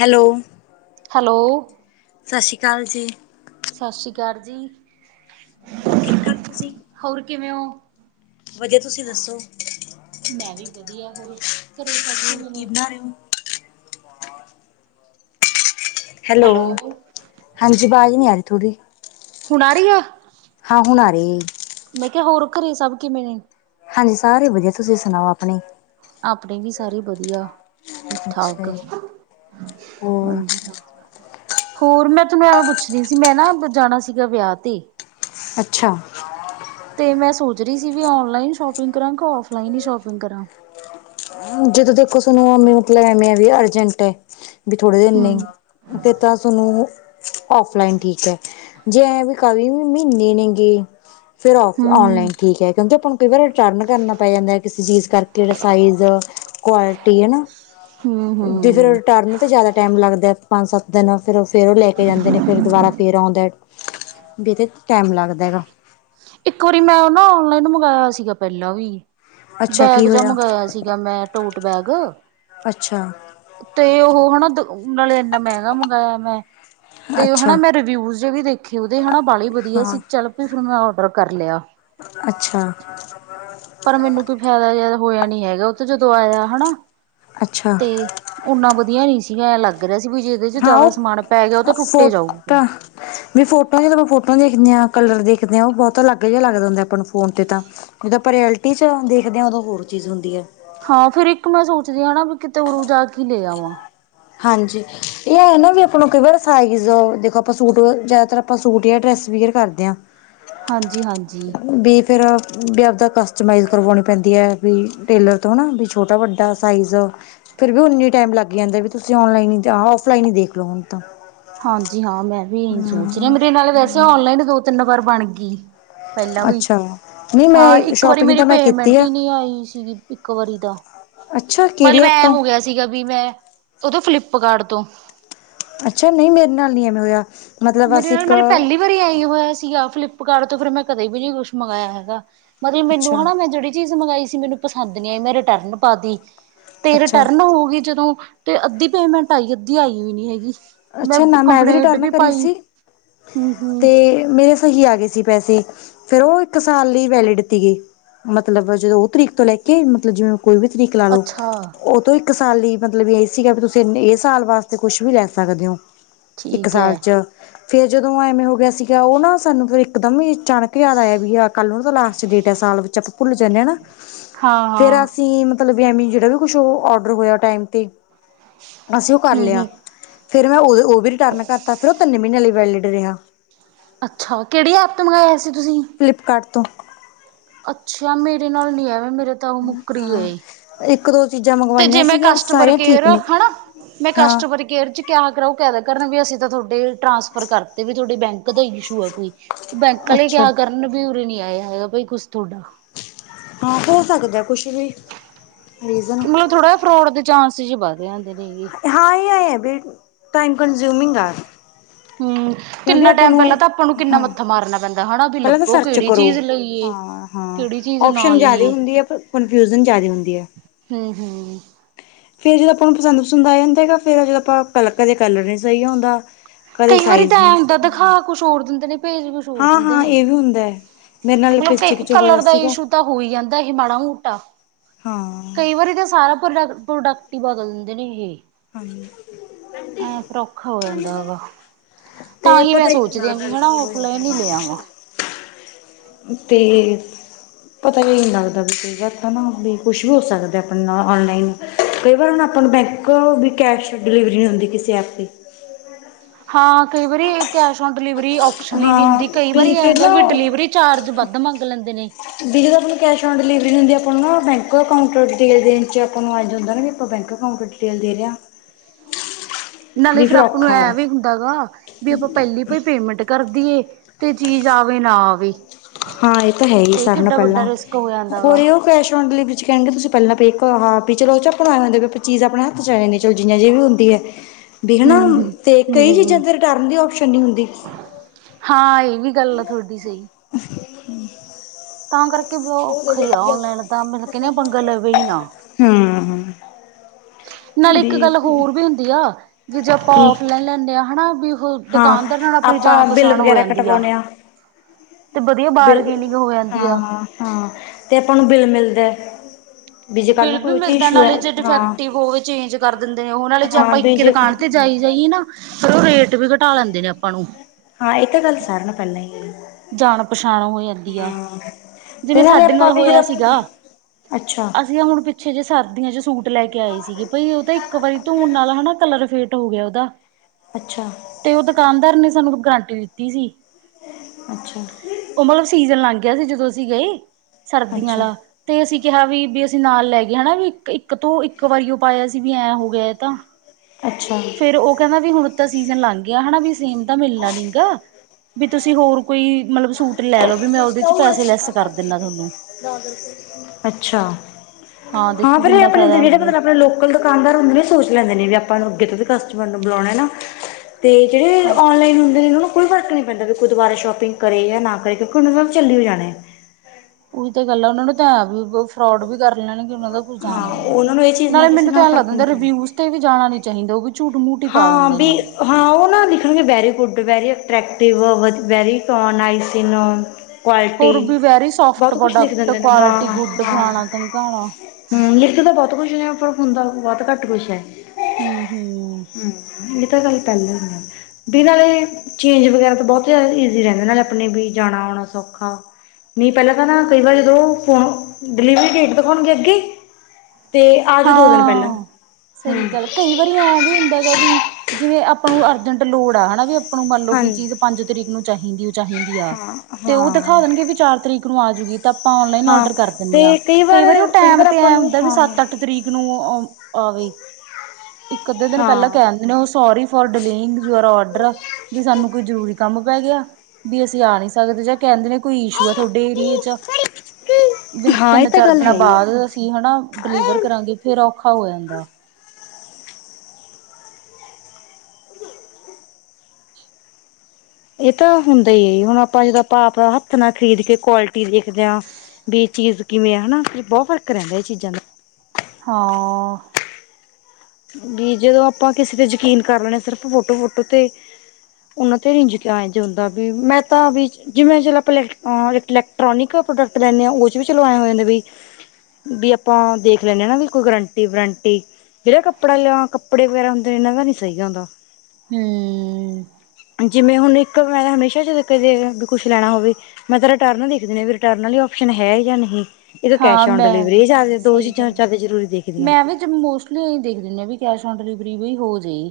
Hello. Hello. ਸਤਸ਼੍ਰੀਅਕਾਲ ਜੀ। ਸਤਸ਼੍ਰੀਅਕਾਲ ਜੀ। ਹੋਰ ਠੀਕ ਠਾਕ ਤੁਸੀ। ਹੋਰ ਕਿਵੇਂ ਹੋ ਮੈਂ ਵੀ ਵਧੀਆ ਹੋਰ ਘਰੇ ਸਭ ਹੋਰ ਕਿਵੇਂ ਕੀ ਨੇ। ਬਣਾ ਰਹੇ ਹੋ ਹੈਲੋ ਹਾਂਜੀ ਆਵਾਜ਼ ਨਹੀਂ ਆਹੀ ਥੋਡੀ। ਹੁਣ ਆ ਰਹੀ ਆ। ਹਾਂ ਹੁਨ ਆ ਰਹੀ ਏ। ਮੈਂ ਕਿਹਾ ਹੋਰ ਘਰੇ ਸਭ ਕਿਵੇਂ ਨੇ। ਹਾਂਜੀ ਸਾਰੇ ਵਧੀਆ ਤੁਸੀ ਸੁਣਾਓ ਆਪਣੀ। ਆਪਨੇ ਵੀ ਸਾਰੇ ਵਧੀਆ ਠੀਕ ਅੱਛਾ ਠਾਕ ਜੀ ਹੋਰ ਹਾਂਜੀ ਹਾਂ। ਹੋਰ ਮੈਂ ਤੁਹਨੂੰ ਐਵੇਂ ਪੁੱਛ ਰਹੀ ਸੀ ਮੈਂ ਨਾ ਜਾਨਾ ਸੀਗਾ ਵਿਆਹ ਤੇ। ਅੱਛਾ। ਤੇ ਮੈਂ ਸੋਚ ਰਹੀ ਸੀ ਵੀ ਔਨਲਾਈਨ ਸ਼ੋਪਿੰਗ ਕਰਾਂ ਕਿ ਉਫਲਾਈਨ ਹੀ ਸ਼ੋਪਿੰਗ ਕਰਾਂ। ਜਦੋਂ ਦੇਖੋ ਤੁਨੂੰ ਮਤਲਬ ਐਵੇਂ ਆ ਵੀ ਅਰਜੈਂਟ ਏ ਵੀ ਥੋੜੇ ਦਿਨ ਨੇ ਹਮ ਫਿਰ ਤਾਂ ਤੁਆਨੁ ਔਫਲਾਈਨ ਠੀਕ ਹੈ। ਜੇ ਐਂਵੀ ਕਾਵਿ ਮਹਿੰਗੀ ਨਈ ਹੈਗੀ, ਫਿਰ ਔਫਲਾਈਨ ਹਮ ਓਨਲਾਈਨ ਠੀਕ ਹੈ। ਕਿਉਂਕਿ ਆਪਾਂ ਵਾਰ ਰਿਟਰਨ ਕਰਨਾ ਪੈ ਜਾਂਦਾ ਹੈ ਕਿਸੇ ਚੀਜ਼ ਕਰਕੇ ਜਿਹੜਾ ਸਾਈਜ਼ ਕੁਆਲਿਟੀ ਹੈਨਾ। ਹਮ ਤੇ ਫੇਰ ਹਮ ਰਿਟਰਨ ਤੇ ਜਿਆਦਾ ਟਾਈਮ ਲਗਦੈ। ਪੰਜ ਸੱਤ ਦਿਨ ਫਿਰ ਫੇਰ ਉਹ ਲੈ ਕੇ ਜਾਂਦੇ ਨੇ ਫੇਰ ਦੁਬਾਰਾ ਫੇਰ ਆਉਂਦਾ। ਬੀ ਇਹਦੇ ਤੇ ਟਾਈਮ ਲੱਗਦਾ ਹੈਗਾ। ਇੱਕ ਵਾਰੀ ਮੈਂ ਨਾਔਨਲਾਈਨ ਮੰਗਇਆ ਸੀਗਾ ਪਹਿਲਾਂ ਵੀ। ਅੱਛਾ ਬੈਗ ਕੀ ਜਾ ਹੋਇਆ ਮੰਗਵਾਇਆ ਸੀਗਾ ਮੈਂ ਟੋਟ ਬੈਗ। ਅੱਛਾ ਤੇ ਉਹ ਹਨਾ ਨਾਲੇ ਇੰਨਾ ਮਹਿੰਗਾ ਮੰਗਵਾਇਆ ਮੈਂ ਤੇ ਅੱਛਾ ਹਨਾ ਮੈਂ ਰਿਵਿਊ ਵੀ ਦੇਖੇ ਉਹਦੇ ਬਾਲੇ ਹੀ ਵਧੀਆ ਸੀ ਹਾਂ ਚੱਲ ਫਿਰ ਮੈਂ ਔਡਰ ਕਰ ਲਿਆ ਅੱਛਾ। ਹਮ- ਪਰ ਮੈਨੂੰ ਕੋਈ ਫਾਇਦਾ ਜਯਾ ਹੋਇਆ ਨੀ ਹੈਗਾ ਉਹ ਤੇ ਜਦੋਂ ਆਇਆ ਹਨਾ ਅੱਛਾ ਤੇ ਉਨਾ ਵਧੀਆ ਨੀ ਸੀਗਾ ਐਂ ਲੱਗ ਰਿਹਾ ਸੀ ਵੀ ਜੇ ਇਹਦੇ ਚ ਹਾਂ ਜ਼ਿਆਦਾ ਉਹ ਸਮਾਨ ਪੈ ਗਿਆ ਉਹ ਤਾਂ ਟੁੱਟ ਹੀ ਜਾਊਗਾ ਫੋਟਾ ਵੀ ਫੋਟੋਆਂ ਜਦੋਂ ਮੈਂ ਫੋਟੋਆਂ ਦੇਖਦੀ ਹਾਂ ਕਲਰ ਦੇਖਦੀ ਹਾਂ ਉਹ ਬਹੁਤ ਅਲੱਗ ਜਿਹਾ ਲੱਗਦਾ ਹੁੰਦਾ ਆਪਾਂ ਨੂੰ ਫੋਨ ਤੇ ਤਾਂ ਜਦੋਂ ਆਪਾਂ ਰਿਐਲਟੀ ਚ ਦੇਖਦੇ ਹਾਂ ਉਦੋਂ ਹੋਰ ਚੀਜ਼ ਹੁੰਦੀ ਹੈ ਹਾਂ, ਫੇਰ ਇੱਕ ਮੈਂ ਸੋਚਦੀ ਵੀ ਕਿਤੇ ਹੋਰ ਜਾ ਕੇ ਲੈ ਆਵਾਂ ਹਾਂਜੀ। ਇਹ ਹੈ ਨਾ ਵੀ ਆਪਾਂ ਨੂੰ ਕਈ ਵਾਰ ਸਾਈਜ਼ ਦੇਖੋ ਆਪਾਂ ਸੂਟ ਜਿਆਦਾਤਰ ਆਪਾਂ ਸੂਟ ਜਾਂ ਡਰੈਸ ਵੀਅਰ ਕਰਦੇ ਹਾਂ ਹਾਂਜੀ ਹਾਂਜੀ ਬੀ ਫਿਰ ਵੀ ਆਪਦਾ ਕਸਟਮਾਈਜ਼ ਕਰਵਾਉਣੀ ਪੈਂਦੀ ਹੈ ਵੀ ਟੇਲਰ ਤੋਂ ਹੈ ਨਾ ਵੀ ਛੋਟਾ ਵੱਡਾ ਸਾਈਜ਼ ਫਿਰ ਵੀ ਉਨੀ ਟਾਈਮ ਲੱਗ ਜਾਂਦਾ ਵੀ ਤੁਸੀਂ ਆਨਲਾਈਨ ਹੀ ਨਹੀਂ ਤਾਂ ਆ ਆਫਲਾਈਨ ਹੀ ਦੇਖ ਲੋ ਹੁਣ ਤਾਂ ਹਾਂਜੀ ਹਾਂ ਮੈਂ ਵੀ ਸੋਚ ਰਹੀ ਆਂ ਮੇਰੇ ਨਾਲ ਵੈਸੇ ਔਨਲਾਈਨ ਦੋ ਤਿੰਨ ਵਾਰ ਬਣ ਗਈ। ਪਹਿਲਾਂ ਵੀ ਅੱਛਾ ਨਹੀਂ ਹਾਂ, ਮੈਂ ਇੱਕ ਵਾਰੀ ਸ਼ੋਪਿੰਗ ਮੇਰੀ ਤਾਂ ਮੈਂ ਕੀਤੀ ਪੇਮੈਂਟ ਆ ਹੀ ਨਹੀਂ ਆਈ ਸੀਗੀ ਇੱਕ ਵਾਰੀ ਤਾਂ ਅੱਛਾ ਕਿਹੜੀ ਮਤਲਬ ਐਪ ਐ ਤੋਂ ਹੋ ਗਿਆ ਸੀਗਾ ਵੀ ਮੈਂ ਉਦੋਂ ਫਲਿੱਪਕਾਰਟ ਤੋਂ ਅੱਛਾ। ਨਹੀਂ ਮੇਰੇ ਨਾਲ ਨਹੀਂ ਐਵੇਂ ਹੋਇਆ। ਮਤਲਬ ਮੇਰੇ ਬਸ ਨਾਲ ਇੱਕ ਮਤਲਬ ਪਹਿਲੀ ਵਾਰੀ ਐਂ ਹੋਇਆ ਸੀਗਾ ਫਲਿੱਪਕਾਰਟ ਤੋਂ ਫਿਰ ਮੈਂ ਕਦੇ ਵੀ ਨਹੀਂ ਕੁਛ ਮੰਗਾਇਆ ਹੈਗਾ। ਮਤਲਬ ਮੈਨੂੰ ਅੱਛਾ ਹਣਾ ਮੈਂ ਜਿਹੜੀ ਚੀਜ਼ ਮੰਗਾਈ ਸੀ ਮੈਨੂੰ ਪਸੰਦ ਨਹੀਂ ਆਈ ਮੈਂ ਰਿਟਰਨ ਪਾ ਤੀ ਤੇ ਅੱਛਾ ਰਿਟਰਨ ਹੋ ਗਈ ਜਦੋਂ ਤੇ ਅੱਧੀ ਪੇਮੈਂਟ ਆਈ ਅੱਧੀ ਆਈ ਓ ਨੀ ਹੈਗੀ। ਅੱਛਾ ਨਾ ਮੈਂ ਵੀ ਰਿਟਰਨ ਕਰੀ ਸੀ ਹਮ ਹਮ ਤੇ ਮੇਰੇ ਸਹੀ ਆ ਗਏ ਸੀ ਪੈਸੇ ਫੇਰ ਉਹ ਇੱਕ ਸਾਲ ਲਈ ਵੈਲਿਡ ਤੀ ਗੀ ਮਤਲਬ ਜਦੋਂ ਉਹ ਤਰੀਕ ਤੋਂ ਲੈ ਕੇ ਮਤਲਬ ਜਿਵੇਂ ਕੋਈ ਵੀ ਤਰੀਕ ਲਾ ਲਓ ਅੱਛਾ ਉਹ ਤੋਂ ਇੱਕ ਸਾਲ ਲਈ ਮਤਲਬ ਇਹ ਸੀਗਾ ਵੀ ਤੁਸੀਂ ਇਹ ਸਾਲ ਵਾਸਤੇ ਕੁੱਛ ਵੀ ਲੈ ਸਕਦੇ ਹੋ ਇੱਕ ਠੀਕ ਸਾਲ ਹੈ 'ਚ ਫਿਰ ਜਦੋਂ ਐਵੇ ਹੋ ਗਿਆ ਸੀਗਾ ਉਹ ਨਾ ਸਾਨੂੰ ਫਿਰ ਇੱਕਦਮ ਹੀ ਅਚਾਨਕ ਯਾਦ ਆਇਆ ਵੀ ਆ ਕੱਲ੍ਹ ਨੂੰ ਤਾਂ ਲਾਸਟ ਡੇਟ ਸਾਲ ਵਿੱਚ ਆਪਾਂ ਭੁੱਲ ਜਾਂਦੇ ਹ ਨਾ ਹਾਂ ਫੇਰ ਹਾਂ ਅਸੀਂ ਮਤਲਬ ਜਿਹੜਾ ਵੀ ਕੁਛ ਆਰਡਰ ਹੋਇਆ ਟਾਈਮ ਤੇ ਅਸੀਂ ਉਹ ਕਰ ਹਮ ਲਿਆ ਹਮ ਫੇਰ ਮੈਂ ਉਹ ਉਹ ਵੀ ਰਿਟਰਨ ਕਰਤਾ ਫੇਰ ਉਹ ਤਿੰਨ ਮਹੀਨਿਆਂ ਲਈ ਵੈਲਿਡ ਰਿਹਾ। ਅੱਛਾ ਕਿਹੜੀ ਐਪ ਤੋਂ ਮੰਗਵਾਇਆ ਸੀ ਤੁਸੀਂ ਫਲਿੱਪਕਾਰਟ ਤੋਂ ਅੱਛਾ। ਮੇਰੇ ਨਾਲ ਨਹੀਂ ਆਵੇਂ ਮੇਰੇ ਤਾਂ ਉਹ ਮੁੱਕਰ ਹੀ ਹਾਂ ਗਏ। ਇੱਕ ਦੋ ਚੀਜ਼ਾਂ ਤੇ ਜੇ ਮੰਗਵਾਈਆਂ ਮੈਂ ਸੀਗੀਆਂ ਕਸਟਮਰ ਸਾਰੀਆਂ ਠੀਕ ਕੇਅਰ ਨੇ ਹਨਾ ਮੈਂ ਹਾਂ। ਕਸਟਮਰ ਕੇਅਰ ਚ ਕਿਹਾ ਕਰਾ ਉਹ ਕਹਿ ਦਿਆ ਕਰਨ ਵੀ ਅਸੀਂ ਤਾਂ ਤੁਹਾਡੇ ਟਰਾਂਸਫਰ ਕਰਤੇ ਵੀ ਤੁਹਾਡੇ ਬੈਂਕ ਦਾ ਇਸ਼ੂ ਆ ਕੋਈ ਬੈਂਕ ਵਾਲੇ ਅੱਛਾ। ਕਿਹਾ ਕਰਨ ਵੀ ਉਰੇ ਨੀ ਆਇਆ ਹੈਗਾ ਬਾਈ ਕੁਛ ਤੁਹਾਡਾ ਹਾਂ ਹੋ ਸਕਦਾ। ਕੁਛ ਵੀ ਰੀਜ਼ਨ ਨਹੀਂ ਥੋੜਾ ਫਰੋਡ ਦੇ ਚਾਂਸ ਵਧ ਜਾਂਦੇ ਨੇਗੇ ਹਾਂ ਇਹ ਆਏ ਆ ਬੀ ਟਾਈਮ ਕੰਨਜ਼ਿਊਮਿੰਗ ਆ। ਹਮ ਕਿਉਂਕਿ ਕਿੰਨਾ ਆਪਾਂ ਟਾਈਮ ਨੂੰ ਪਹਿਲਾਂ ਤਾਂ ਆਪਾਂ ਨੂੰ ਕਿੰਨਾ ਹਾਂ ਮੱਥਾ ਮਾਰਨਾ ਪੈਂਦਾ। ਹਨਾ ਵੀ ਪਹਿਲਾਂ ਤਾਂ ਲੱਭੋ ਸਰਚ ਕਿਹੜੀ ਕਰੋ ਚੀਜ਼ ਲਈਏ ਹਾਂ -ਹਾਂ ਕਿਹੜੀ ਚੀਜ਼ ਨਾ ਓਪਸ਼ਨ ਜਿਆਦਾ ਲਈਏ ਹੁੰਦੀ ਆ ਪਰ ਕਨਫਿਊਜਨ ਜ਼ਿਆਦੇ ਹੁੰਦੀ ਹੈ। [unintelligible] ਫਿਰ ਜਦੋਂ ਆਪਾਂ ਨੂੰ ਪਸੰਦ- ਪਸੰਦ ਆ ਜਾਂਦੇਗਾ, ਫਿਰ ਜਦੋਂ ਆਪਾਂ ਕਲ ਕਦੇ ਕਲਰ ਨਹੀਂ ਕਦੇ ਕਈ ਵਾਰੀ ਤਾਂ ਸਾਈਜ਼ ਐ ਨਹੀਂ ਹੁੰਦਾ ਦਿਖਾ ਕੁੱਛ ਹੋਰ ਦਿੰਦੇ ਨੇ ਭੇਜ ਕੁਛ ਹੋਰ ਹਾਂ ਦਿੰਦੇ ਹਾਂ ਨੇ ਇਹ ਵੀ ਹੁੰਦਾ ਹੈ ਮੇਰੇ ਨਾਲ ਲਿਪਸਟਿਕ ਮਤਲਬ ਚ ਹੋਇਆ ਕਲਰ ਦਾ ਸੀਗਾ ਇਸ਼ੂ ਤਾਂ ਹੋਈ ਜਾਂਦਾ ਸੀ ਮਾੜਾ ਮੂਟਾ ਹਾਂ। ਕਈ ਵਾਰੀ ਤਾਂ ਸਾਰਾ ਪ੍ਰੋਡ ਪ੍ਰੋਡਕਟ ਹੀ ਬਦਲ ਦਿੰਦੇ ਨੇ ਇਹੇ। ਹਾਂਜੀ, ਔਖਾ ਹੋ ਜਾਂਦਾ ਹੈਗਾ [unintelligible] ਤਾਂ ਤੇ ਮੈਂ ਪਤਾ ਹੀ ਨਹੀਂ ਸੋਚਦੀ ਹਾਂ ਲੱਗਦਾ ਵੀ ਹਨਾ ਕੀ ਹੋ ਔਫਲਾਈਨ ਹੀ ਜਾਂਦਾ ਲੈ ਆਵਾਂ ਹੈਗਾ? ਤੇ। ਪਤਾ ਹੀ ਨਹੀਂ ਲੱਗਦਾ ਕਈ ਵਾਰ ਤਾਂ ਨਾ ਵੀ ਕੁਛ ਹੋ ਸਕਦਾ ਆਪਣੇ ਨਾਲ ਔਨਲਾਈਨ। ਕਈ ਵਾਰ ਹੁਣ ਆਪਾਂ ਨੂੰ, ਬੈਂਕ ਵੀ ਕੈਸ਼ ਡਿਲੀਵਰੀ ਨਹੀਂ ਹੁੰਦੀ ਕਿਸੇ ਐਪ ਤੇ। ਹਾਂ, ਕਈ ਵਾਰੀ ਕੈਸ਼ ਔਨ ਡਿਲੀਵਰੀ ਓ ਆਪਸ਼ਨ ਹੀ ਨੀ ਹਾਂ ਹੁੰਦੀ ਕਈ ਵੀ ਵਾਰੀ ਐ ਫਿਰ ਹੁੰਦਾ ਨਾ ਵੀ ਡਿਲੀਵਰੀ ਚਾਰਜ ਵੱਧ ਮੰਗ ਲੈਂਦੇ ਨੇ। ਵੀ ਜਦੋਂ ਆਪਾਂ ਨੂੰ ਕੈਸ਼ ਔਨ ਡਿਲੀਵਰੀ ਹੁੰਦੀ ਆਪਾਂ ਨੂੰ ਨਾ ਬੈਂਕ ਅਕਾਊਂਟ ਡਿਟੇਲ ਦੇਣ ਚ ਆਪਾਂ ਨੂੰ ਐ ਹੁੰਦਾ ਨਾ ਵੀ ਪਤਾ ਅਕਾਊਂਟ ਡਿਟੇਲ ਦੇ ਰਿਹਾ [unintelligible] ਨਾਲੇ ਫੇਰ ਆਪਾਂ ਨੂੰ ਔਖਾ ਐ ਹੈ ਵੀ ਗਾ ਵੀ ਆਪਾਂ ਪਹਿਲੀ ਭਈ ਪੇਮੈਂਟ ਕਰਦੀਏ ਤੇ ਚੀਜ਼ ਆਵੇ ਨਾ ਆਵੇ? ਹਾਂ, ਇਹ ਤਾਂ ਹੈ ਹੀ ਇਹ ਸਾਰਿਆਂ ਨਾਲ ਕਿੱਡਾ ਵੱਡਾ ਪਹਿਲਾਂ ਰਿਸਕ ਹੋ ਜਾਂਦਾ ਵਾ [unintelligible] ਕੈਸ਼ ਔਨ ਡਿਲਵਰੀ ਚ ਕਹਿਣਗੇ ਤੁਸੀਂ ਪਹਿਲਾਂ ਪੇ ਕਰੋ ਹਾਂ ਵੀ ਚਲ ਉਹ ਚ ਆਪਣਾ ਆਏ ਹਦੇ ਵੀ ਚਜ਼ ਆਪਣੇ ਹੱਥ ਚ ਆ ਜਾਂਦੇ ਚੋ ਜੇ ਵੀ ਹੁੰਦੀ ਹੈ। ਵੀ ਹਨਾ ਹੂੰ ਤੇ ਕਈ ਹੂੰ ਚੀਜ਼ਾਂ ਹੂੰ ਤੇ ਰਿਟਰਨ ਦੀ ਓਪਸ਼ਨ ਨੀ ਹੁੰਦੀ। ਹਾਂ, ਇਹ ਵੀ ਗੱਲ ਆ ਤੁਹਾਡੀ ਸਹੀ। [unintelligible] [unintelligible] ਤਾਂ ਕਰਕੇ ਵੀ ਔਖਾ ਹੀ ਆ ਔਨਲਾਈਨ ਦਾ ਮੈਨੂੰ ਕਹਨੀ ਪੰਗਾ ਲਵੇ ਹੀ ਨਾ। ਹੂੰ। ਨਾਲੇ ਇੱਕ ਵੀ ਗੱਲ ਹੋਰ ਵੀ ਹੁੰਦੀ ਆ ਵੀ ਜੇ ਆਪਾਂ ਕੀ ਔਫਲਾਈਨ ਲੈਂਦੇ ਹਾਂ ਹਨਾ ਵੀ ਓਹ ਹਾਂ ਦੁਕਾਨਦਾਰ ਨਾਲ ਆਪਣੀ ਜਾਣ ਆਪਾਂ ਬਿੱਲ ਪਛਾਣ ਹੋ ਵਗੈਰਾ ਜਾਂਦੀ ਆ। ਕਟਵਾਉਂਦੇ ਹਾਂ ਤੇ ਵਧੀਆ ਬਿੱਲ ਬਾਰਗੇਨਿੰਗ ਹੋ ਜਾਂਦੀ ਆ। ਹਾਂ ਹਾਂ, ਤੇ ਆਪਾਂ ਨੂੰ ਬਿੱਲ ਮਿਲਦਾ। ਵੀ ਜੇ ਕੱਲ ਬਿਲ ਨੂੰ ਕੋਈ ਵੀ ਉਹ ਚ ਮਿਲਦਾ ਇਸ਼ੂ ਆ ਨਾਲੇ, ਜੇ ਹਾਂ ਡਿਫੈਕਟਿਵ ਹੋਵੇ ਚੇਂਜ ਕਰ ਦਿੰਦੇ ਨੇ ਉਹ ਨਾਲੇ ਜੇ ਹਾਂ ਆਪਾਂ ਵੀ ਇੱਕ ਜੇ ਦੁਕਾਨ ਤੇ ਜਾਈ ਜਾਈਏ ਨਾ। ਫਿਰ ਉਹ ਰੇਟ ਵੀ ਘਟਾ ਲੈਂਦੇ ਨੇ ਆਪਾਂ ਨੂੰ। ਹਾਂ, ਇਹ ਤਾ ਗੱਲ ਸਾਰ ਨੂੰ ਪਹਿਲਾਂ ਜਾਣ, ਪਛਾਣ ਹੋ ਜਾਂਦੀ ਆ ਹੈ ਤੇ ਜਿਵੇਂ ਨਾਲੇ ਸਾਡੇ ਆਪਾਂ ਨਾਲ ਵੀ ਹੋਇਆ ਸੀਗਾ। ਅੱਛਾ ਅਸੀਂ ਹੁਣ ਪਿੱਛੇ ਜੇਹੇ ਸਰਦੀਆਂ ਚ ਸੂਟ ਲੈ ਕੇ ਆਏ ਸੀਗੀ ਬਈ ਉਹ ਤਾਂ ਇੱਕ ਵਾਰੀ ਧੋਣ ਨਾਲ ਹਨਾ ਕਲਰ ਫੇਟ ਹੋ ਗਿਆ ਉਹਦਾ। ਅੱਛਾ। ਤੇ ਉਹ ਦੁਕਾਨਦਾਰ ਨੇ ਸਾਨੂੰ ਗਰੰਟੀ ਦਿੱਤੀ ਸੀ। ਅੱਛਾ। ਉਹ ਮਤਲਬ ਸੀਜ਼ਨ ਲੰਗ ਗਿਆ ਸੀ ਜਦੋਂ ਅਸੀਂ ਗਏ ਸਰਦੀਆਂ ਅੱਛਾ ਵਾਲਾ। ਤੇ ਅਸੀਂ ਕਿਹਾ ਵੀ, ਵੀ ਅਸੀਂ ਨਾਲ ਲੈ ਗਏ ਹਨਾ ਵੀ ਇੱਕ, ਇੱਕ ਧੋ ਇੱਕ ਵਾਰੀ ਉਹ ਪਾਇਆ ਸੀ ਵੀ ਐਂ ਹੋ ਗਿਆ ਤਾਂ। ਅੱਛਾ। ਫਿਰ ਉਹ ਕਹਿੰਦਾ ਵੀ ਹੁਣ ਤਾਂ ਸੀਜਨ ਲੰਘ ਗਿਆ ਹਨਾ ਵੀ ਸੇਮ ਤਾਂ ਮਿਲਣਾ ਨੀ ਗਾ ਵੀ ਤੁਸੀਂ ਹੋਰ ਕੋਈ ਮਤਲਬ ਸੂਟ ਲੈ ਲਓ ਵੀ ਮੈਂ ਉਹਦੇ ਚ ਪੈਸੇ ਲੈਸ ਕਰ ਦਿੰਦਾ ਤੁਹਾਨੂੰ। ਅੱਛਾ, ਹਾਂ ਦੇਖੋ ਫਿਰ ਇਹ ਕਿੰਨਾ ਆਪਣੇ ਫਾਇਦਾ ਹੋ ਜਿਹੜੇ ਗਿਆ ਮਤਲਬ ਆਪਣੇ ਲੋਕ ਲੋਕਲ ਦੁਕਾਨਦਾਰ ਹੁੰਦੇ ਨੇ ਸੋਚ ਲੈਂਦੇ ਨੇ, ਵੀ ਆਪਾਂ ਨੂੰ ਅੱਗੇ ਤੋਂ ਵੀ ਕਸਟਮਰ ਨੂੰ ਬੁਲਾਉਣਾ ਨਾ ਤੇ ਜਿਹੜੇ ਹਾਂ। ਔਲਾਈਨ ਹੁੰਦੇ ਨੇ ਉਹਨਾਂ ਨੂੰ ਕੋਈ ਫਰਕ ਨਹੀਂ ਪੈਂਦਾ ਵੀ ਕੋਈ ਦੁਬਾਰਾ ਸ਼ੋਪਿੰਗ ਕਰੇ ਜਾਂ ਨਾ ਕਰੇ ਕਿਉਂਕਿ ਉਹਨਾਂ ਚੱਲੀ ਹੋ ਜਾਣੇ ਹੈ। ਉਹੀ ਤਾਂ ਗੱਲ ਹੈ, ਉਹਨਾ ਨੂੰ ਤਾਂ ਵੀ ਫਰੋਡ ਵੀ ਕਰ ਲੈਣਗੇ। ਉਹ ਦਾ ਕੁਝ ਹਾਂ ਜਾਣਾ ਨੀ ਹੈਗਾ ਉਹਨਾਂ ਨੂੰ ਇਹ ਚੀਜ਼ ਨਾਲ ਨਾਲੇ ਕਿਸੇ ਮੈਨੂੰ ਤਾ ਨਾਲ ਆਹ ਲੱਗ ਫਰਕ ਨਹੀਂ ਹੁੰਦਾ ਪੈਣਾ ਰਿਵਿਊਜ਼ ਤੇ ਵੀ ਜਾਣਾ ਨੀ ਚਾਹੀਦਾ ਉਹ ਝੂਠ ਮੂਠ ਹੀ ਪਾ ਹਾਂ, ਦਿੰਦੇ ਵੀ ਨੇਗੇ ਹਾਂ, ਉਹ ਨਾ ਲਿਖਣਗੇ very good, very attractive, very [unintelligible] quality, ਹੋਰ ਵੀ ਵੈਰੀ ਸੋਫਟ ਬਹੁਤ ਕੁਛ ਲਿਖ ਪ੍ਰੋਡਕਟ ਦਿੰਦੇ ਨੇ ਹਾਂ, ਕੁਆਲਿਟੀ ਹਾਂ, ਗੁੱਡ ਫਲਾਣਾ ਧਮਕਾਣਾ ਹਾਂ। ਲਿਖਦੇ ਤਾ ਬਹੁਤ ਕੁਛ ਪਰ ਹੁੰਣਦਾ ਬਹੁਤ ਘੱਟ ਕੁੱਛ ਹੈ। ਹਮ, ਹਮ। [unintelligible] ਹਮ, ਇਹ ਤਾਂ ਗਲ ਪੈਲਾ। ਵੀ ਨਾਲੇ ਚੇਂਜ ਵਗੈਰਾ ਤਾਂ ਬਹੁਤ ਈਜ਼ੀ ਰਹਿੰਦੇ ਨਾਲੇ ਆਪਣੇ ਵੀ ਜਾਣਾ, ਆਉਣਾ ਸੌਖਾ। ਨੀ ਪੈਲਾਂ ਤਾਂ ਨਾ ਕਈ ਵਾਰੀ ਜਦੋਂ ਫੋ ਡਿਲੀਵਰੀ ਡੇਟ ਤੇ [unintelligible] ਤੇ ਆਜੋ ਦੋ ਦੇਣ ਪੈਲਾਂ ਹਾਂ ਸਹੀ ਗੱਲ ਕਈ ਵਾਰੀ ਐਂ ਵੀ ਹੁੰਦਾ ਗਾ ਵੀ, ਜਿਵੇਂ ਆਪਾਂ ਨੂੰ ਅਰਜੰਟ ਲੋੜ ਆ ਹਨਾ ਵੀ ਆਪ ਨੂੰ ਮਾਨ ਲੋ ਹਾਂ ਕੋਈ ਚੀਜ਼ ਪੰਜ ਤਰੀਕ ਨੂੰ ਚਾਹੀਂਦੀ ਓ ਚਾਹੀਂਦੀ ਆ, ਤੇ ਓ ਦਖਾ ਹਾਂ ਦੇਨਗੇ ਵੀ ਚਾਰ ਤਰੀਕ ਆਜੂਗੀ ਤਾਂ ਆਪਾਂ ਔਨਲਾਈਨ ਹਾਂ ਔਡਰ ਕਰ ਦੰਨੇ ਆਂ, ਤੇ ਕਈ ਵਾਰ ਵਾਰੀ ਓ ਕਈ ਟੈਮ ਵਾਰ ਤੇ ਆਪਾਂ ਐ ਨੂੰ ਹੁੰਦਾ ਵੀ ਹਾਂ ਸੱਚ ਅੱਠ ਤਰੀਕ ਨੂੰ ਓ ਅ, ਆਵੇ ਇੱਕ-ਅੱਦੇ ਦਿਨ ਪੈਲਾਂ ਹਾਂ ਕੈ ਦੰਦੇ ਓ sorry for delaying your order, ਵੀ ਸਾਨੂੰ ਕੋਈ ਜਰੂਰੀ ਕੰਮ ਪੈ ਗੇਆ ਬੀ ਅਸੀਂ ਆ ਨੀ ਸਾਕਦੇ ਜਾਂ ਕੈਂਦੇ ਨੇ ਕੋਈ ਇਸ਼ੂ ਆ ਥੋਡੇ ਏਰੀਏ ਚ, ਵੀ ਹਾਂ ਇਹ ਤਾਂ ਤਿੰਨ-ਚਾਰ ਗੱਲ ਦਿਣਾ ਹੈ ਹੀ ਬਾਦ ਅਸੀਂ ਹਣਾਂ ਡਿਲੀਵਰ ਕਰਾਂਗੇ ਫੇਰ ਔਖਾ ਹੋ ਜਾਂਦਾ। ਏ ਤਾਂ ਹੁੰਦਾ ਈ ਏ, ਹੋਣ ਆਪਾਂ ਜਦੋਂ ਆਪਾਂ ਆਪਣਾ ਹਾੱਥ ਨਾਲ ਖਰੀਦ ਕੇ ਕੁਆਲ ਲਟੀ ਦੇਖਦੇ ਆਂ, ਦੇਖੀ ਏ ਚੀਜ਼ ਕਿਵੇਂ ਆ ਹਨਾ ਬੋਤ ਫਰਕ ਰੈਂਦਾ ਏ ਚੀਜਾਂ ਦਾ। ਹਾਂ, ਬੀ ਜਦੋਂ ਆਪਾਂ ਕਿਸੇ ਤੇ ਜਕੀਨ ਕਾਰ ਲੈਣੇ ਆ ਸਿਰਫ ਫੋਟੋ-ਫੁਟ ਕੇ ਓਨਾਂ ਤੇ ਜੈ ਕੇ ਆਏ ਜਾਂਦਾ ਵੀ ਮੈਂ ਤਾਂ ਵੀ [unintelligible] ਜਿਵੇਂ ਚਲ ਆਪਾਂ ਇਲ ਇਲੈਕਟ੍ਰੋਨਿਕ ਪ੍ਰੋਡਕਟ ਲੈਂਨੇ ਆਂ ਓ ਚ ਵੀ ਚਲੋ ਐਂ ਹੋਂਦਾ ਬਈ ਬੀ ਆਪਾਂ ਦੇਖ ਲੈਂਨੇ ਆਂ ਨਾ ਕੋਈ ਗਰੰਟੀ-ਵਰੰਟੀ ਜੇੜਾ ਕੱਪੜੇ ਲੇਆ ਕੱਪੜੇ ਵਗੈਰਾ ਹੁੰਦੇ ਏਨਾਂ ਦਾ ਨੀ ਸਈ ਆਂਦਾ ਹੂੰ। ਜਿਮੇਂ ਹੁਣ ਇੱਕ ਮੈਂ ਤਾਂ ਹਮੇਸ਼ਾ ਜਦੋਂ ਕਦੇ ਵੀ ਕੁਛ ਲੈਣਾ ਹੋਵੇ ਮੈਂ ਤਾਂ ਰਿਟਰਨ ਦੇਖ ਦੀ ਹੁਨੀ ਰਿਟਰਨਲੀ ਵਾਲੀ ਓਪਸ਼ਨ ਹੈ ਯਾ ਨਹੀਂ। ਏਕ ਹਾਂ ਕੈਸ਼ ਔਨ ਮੈਂ ਵੀ ਡਿਲੇਵਰੀ ਜਾ ਦੋ ਚੀਜਾ ਜਾਦਾ ਜਰੂਰੀ ਦੇਖਦੀਆਂ। ਤੇ ਮੋਸਟਲੀ ਅਸੀਂ ਦੇਖ ਦਿੰਦੇ ਹਾਂ, ਵੀ ਕੈਸ਼ ਨ ਡਿਲੀਵਰੀ ਵੀ ਹੋ ਜਾਏ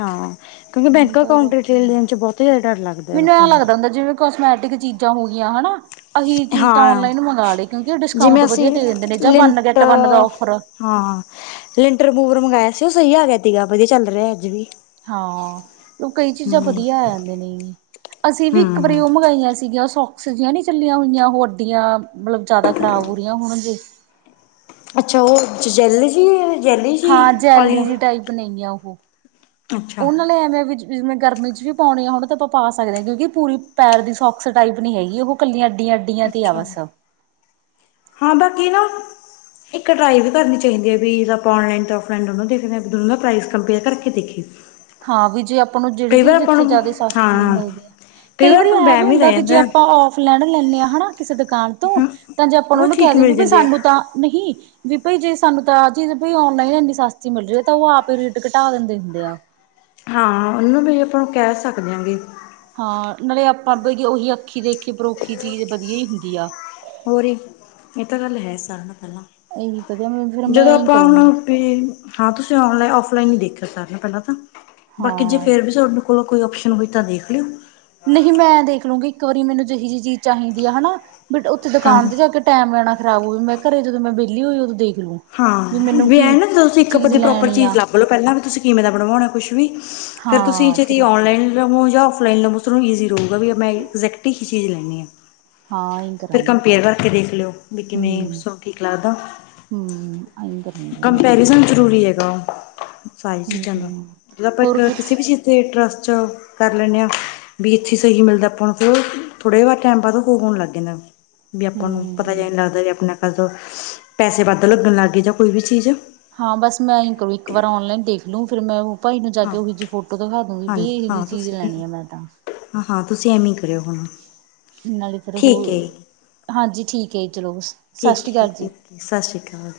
ਹਾਂ, ਕੇਓਕਿ ਨਹੀਂ ਬੈਂਕ ਤਾਂ ਅਕਾਊਂਟ ਡੀਟੇਲ ਔਖਾ ਦੇਣ ਚ ਬੋਤ ਜਾਦਾ ਡਾਰ ਲੱਗਦੈ ਮੈਨੂੰ ਆਪਾ ਐਂ ਨੂੰ ਲੱਗਦਾ ਹੁੰਦਾ ਜਿਵੇਂ ਕੋਸਮੈਟਿਕ ਚੀਜਾ ਹੋ ਗਿਆਂ ਹਣਾ ਅਹੀ ਚੀਜ ਤਾਂ ਹਾਂ ਔਨਲਾਈਨ ਮੰਗਵਾ ਲਏ ਕਿਓਕਿ ਡਿਸਕਾਊਂਟ ਜਿਵੇਂ ਅਸੀਂ ਵਦੀਆ ਦੇ ਦੇਂਦੇ ਨੇ ਜਾਂ ਵੱਨ ਲਿੰਟ ਗੇਟ ਵਨ ਦਾ ਔਫਰ ਹਾਂ, ਲਿੰਟਰ ਮੂਵਰ ਮੰਗਾਏਆ ਸੀ ਓ ਸਈ ਆ ਗੇਆ ਤੀਗਾ ਵਦੀਆ ਚੱਲ ਰੇਆ ਆੱਜ ਵੀ। ਹਾਂ, ਓ ਕਈ ਚੀਜਾ ਹਮ ਬਦੀਆ ਆ ਜਾਂਦੇ ਨੇ। ਅਸੀਂ ਵੀ ਇੱਕ ਵਰੀ ਹਮ ਓ ਮੰਗਾਈਆਂ ਸੀਗੀਆਂ ਸੋ ਸਜੀਆਂ ਨੀ ਚੱਲੀਆਂ ਹੋਈਆਂ ਓ ਅੱਡੀਆਂ, ਮਲਬ ਜਾਦਾ ਖਰਾਬ ਹੋ ਰੀਆਂ ਹੋਣ ਜੇ। ਅੱਛਾ, ਓ ਜੇਲ ਜੀ ਏ? ਹਾਂ, ਜੈਲੀ ਜਿ ਟਾਈਪ ਬਨਾਈ ਆ ਓਹ, ਅੱਛਾ ਓਨ ਨਾਲੇ ਐਵੇਂ ਵੀ ਜਿਵੇਂ ਗਰਮੀ ਚ ਵੀ ਪਾਉਣੀ ਆ ਹੋਣ ਤਾਂ ਓ ਆਪਾਂ ਪਾ ਸਕਦੇ ਆਂ, ਕੇਓਕਿ ਪੂਰੀ ਪੈਰ ਦੀ ਸੋਕਸ ਟਾਈਪ ਨੀ ਹੈਗੀ ਓ ਕੱਲੀਆਂ ਅੱਡੀਆਂ ਅ ਅੱਛਾ, ਹਾਂ ਬਾਕੀ ਨਾ ਇੱਕ ਟ੍ਰਾਈ ਵੀ ਕਰਨੀ ਚਈਂਦੀ ਆ ਵੀ, ਆਪਾਂ ਔਨ਼ਲਾਈਨ਼ ਤੇ ਔਫਲਾਈਨ਼ ਦੋਨੋਂ ਦੇਖਦੇ ਆਂ ਵੀ ਦੋਨੋਂ ਪ੍ਰਾਈਜ਼ ਕੰਪੇਅਰ ਕਰਕੇ ਦੇਖੇ [inaudible] ਹਾਂ, ਵੀ ਜੇ ਆਪਾਂ ਨੂੰ ਜੇੜੀ ਚੀਜ ਜਿੱਥੇ ਜਾਦੇ ਸਾਸਤੀ ਹਾਂ ਮਿਲ਼ਦੀ ਆ ਕਈ ਵਾਰ ਵਰੀ ਆਪਾਂ ਨੂੰ ਐਂ ਵੀ ਵਹਿਮ ਹੀ ਹੁੰਦਾ ਰਹਿ ਵੀ ਜੇ ਜਾਂਦਾ ਆਪਾਂ ਓ ਫ ਲੈਣਾ ਲੈਨੇ ਆ ਹਣਾ ਕਿਸੇ ਦੁਕਾਨ ਤੋਂ, ਹੂੰ। ਤਾਂ ਜੇ ਆਪਾਂ ਉਹ ਓਨੂੰ ਠੀਕ ਕੈਦੇ ਮਿਲ ਵੀ ਜਾਂਦੇ ਆ। ਸਾਨੂੰ ਤਾਂ ਨਹੀਂ ਵੀ ਭਾਈ ਜੇ ਸਾਨੂੰ ਤਾਂ ਆਹ ਚੀਜ ਔਨਲਾਈਨ ਐਨੀ ਸਾਸਤੀ ਮਿਲ ਰਈ ਐ, ਤਾਂ ਓ ਆਪੀ ਈ ਰੇਟ ਘਟਾ ਦੰਦੇ ਹੁੰਦੇ ਆ ਹਾਂ, ਓਨੂੰ ਬੀ ਆਪਾਂ ਨੂੰ ਕੈ ਸਕਦੇ ਆ ਬੀ। ਹਾਂ, ਨਾਲੇ਼ ਆਪਾਂ ਬਈ ਓਹੀ ਅੱਖੀ ਦੇਖੀ ਪਰੋਖੀ ਚੀਜ ਬਦੀਆ ਈ ਹੁੰਦੀ ਆ ਹੋਰ ਇੱਕ, ਏ ਤਾਂ ਗਾੱਲ ਹੈ ਸਾਰੇਆ ਨੋ ਪੈਲਾਂ। ਇਹੀ ਵਧੀਆ ਮੈਂ ਫਿਰ ਮੈਂ ਜਦੋਂ ਇਹੀ ਆਪਾਂ ਹੁਣ ਕਰੂੰਗੀ ਬੀ ਹਾਂ ਤੁਸੀਂ ਔਨ਼ਲਾਈਨ਼ ਔਫਲਾਈਨ਼ ਈ ਦੇਖ ਸਾਕਦੇ ਓ ਪੈਲਾਂ ਤਾਂ, ਬਾਕੀ ਜੇ ਹਾਂ। ਫੇਰ ਵੀ [unintelligible] ਕੋਲੋਂ ਕੋਈ ਓਪਸ਼ਨ ਹੋਈ ਤਾਂ ਦੇਖ ਲੇਓ। ਨਹੀਂ ਮੈਂ ਦੇਖ ਲੂੰਗੀ ਇੱਕ ਵਰੀ ਮੈਨੂੰ ਜੇਹੀ ਚੀਜ ਚਾਹੀਂਦੀ ਆ ਹਣਾ, ਬਟ ਓਥੇ ਦਕਾਨ ਹਾਂ। ਤੇ ਜਾ ਕੇ ਟੈਮ ਐਣਾ ਖਰਾਬ ਹੋਵੇ ਮੈਂ ਘਰੇ ਜਦੋਂ ਮੈਂ ਬੇਲੀ ਹੋਈ ਊਦੋ ਦੇਖ ਲੂੰ। ਹਾਂ, ਮੈਨੂੰ ਵੀ ਐ ਕੀ ਨਾ ਜਦੋ ਤੁਸੀਂ ਇੱਕ ਚੀਜ਼ ਪਜ ਪ੍ਰੋਪਰ ਲੈਣੀ ਚੀਜ਼ ਆ ਲੱ ਮਲਬ ਪੈਲਾਂ ਵੀ ਤੁਸੀਂ ਕਿਵੇਂ ਦਾ ਬਣਵਾਓਣਾ ਕੁਛ ਵੀ, ਫੇਰ ਤੁਸੀਂ ਹਾਂ ਛੇਤੀ ਫਿਰ ਔਨ਼ਲਾਈਨ ਲਵੋ ਜਾਂ ਔਫਲਾਈਨ ਲਵੋਂ ਤੁਹਾਨੂੰ ਈਜ਼ੀ ਰਹੂਗਾ ਵੀ ਮੈਂ ਐਜੈਕਟ ਹੀ ਚੀਜ਼ ਲੈਣੀ ਆ। ਹਾਂ ਇ ਫਿਰ ਕਰਾਂਗੇ ਆਪਾਂ ਕੰਪੇਅਰ ਕਰਕੇ ਦੇਖ ਲਿਓ ਵੀ ਕਿਵੇਂ ਸ ਠੀਕ ਲੱਗਦਾ। ਹਾਂ ਟਆਈ ਕਰੂੰਗੀ ਮੈਂ ਫੇਰ। ਕੰਪੈਰੀਜ਼ਨ ਜ਼ਰੂਰੀ ਹੈਗਾ ਸਾਰੀ ਚੀਜ਼ਾਂ ਦਾ ਜਦੋਂ ਆਪਾਂ ਹੋਰ ਕੁ ਕਿਸੇ ਵੀ ਚੀਜ਼ ਤੇ ਟਰਸਟ ਜਹਾ ਕਰ ਲੇਨੇ ਹਾਂ। ਵੀ ਇੱਥੇ ਸਹੀ ਮਿਲਦਾ ਆਪਾਂ ਨੂੰ ਫਿਰ ਥੋੜੇ ਵਾਰ ਟਾਈਮ ਬਾਅਦ ਹੋਣ ਲੱਗ ਜਾਂਦਾ। ਵੀ ਆਪਾਂ ਹਮ ਨੂੰ ਪਤਾ ਹਮ ਜੇਹਾ ਨਹੀ ਲੱਗਦਾ ਵੀ ਆਪਣਾ ਕਦੋਂ ਪੈਸੇ ਵੱਧ ਲੱਗਣ ਲੱਗ ਗਏ ਜਾਂ ਕੋਈ ਵੀ ਚੀਜ਼। ਹਾਂ ਬਸ ਮੈਂ ਇੱਕ ਵਾਰ ਔਨਲਾਈਨ ਦੇਖ ਲੂੰ ਫਿਰ ਮੈਂ ਭਾਈ ਨੂੰ ਜਾ ਕੇ ਹਾਂ ਇਹੋ ਜਿਹੀ ਫੋਟੋ ਦਿਖਾ ਦੋ ਬਈ ਇਹੋ ਜਿਹੀ ਚੀਜ਼ ਲੈਣੀ ਆ ਮੈਂ ਤਾ। ਹਾਂ-ਹਾਂ ਤੁਸੀਂ ਐਵੇ ਹੀ ਕਰਿਓ ਹੁਣ। ਨਾਲੇ ਫਿਰ ਠੀਕ ਉਹ ਹੈ ਜੀ, ਹਾਂਜੀ, ਠੀਕ ਹੈ ਚਲੋ ਬਸ। ਠੀਕ ਹੈ, ਓਕੇ ਸਸ ਸ੍ਰੀ ਕਾਲ।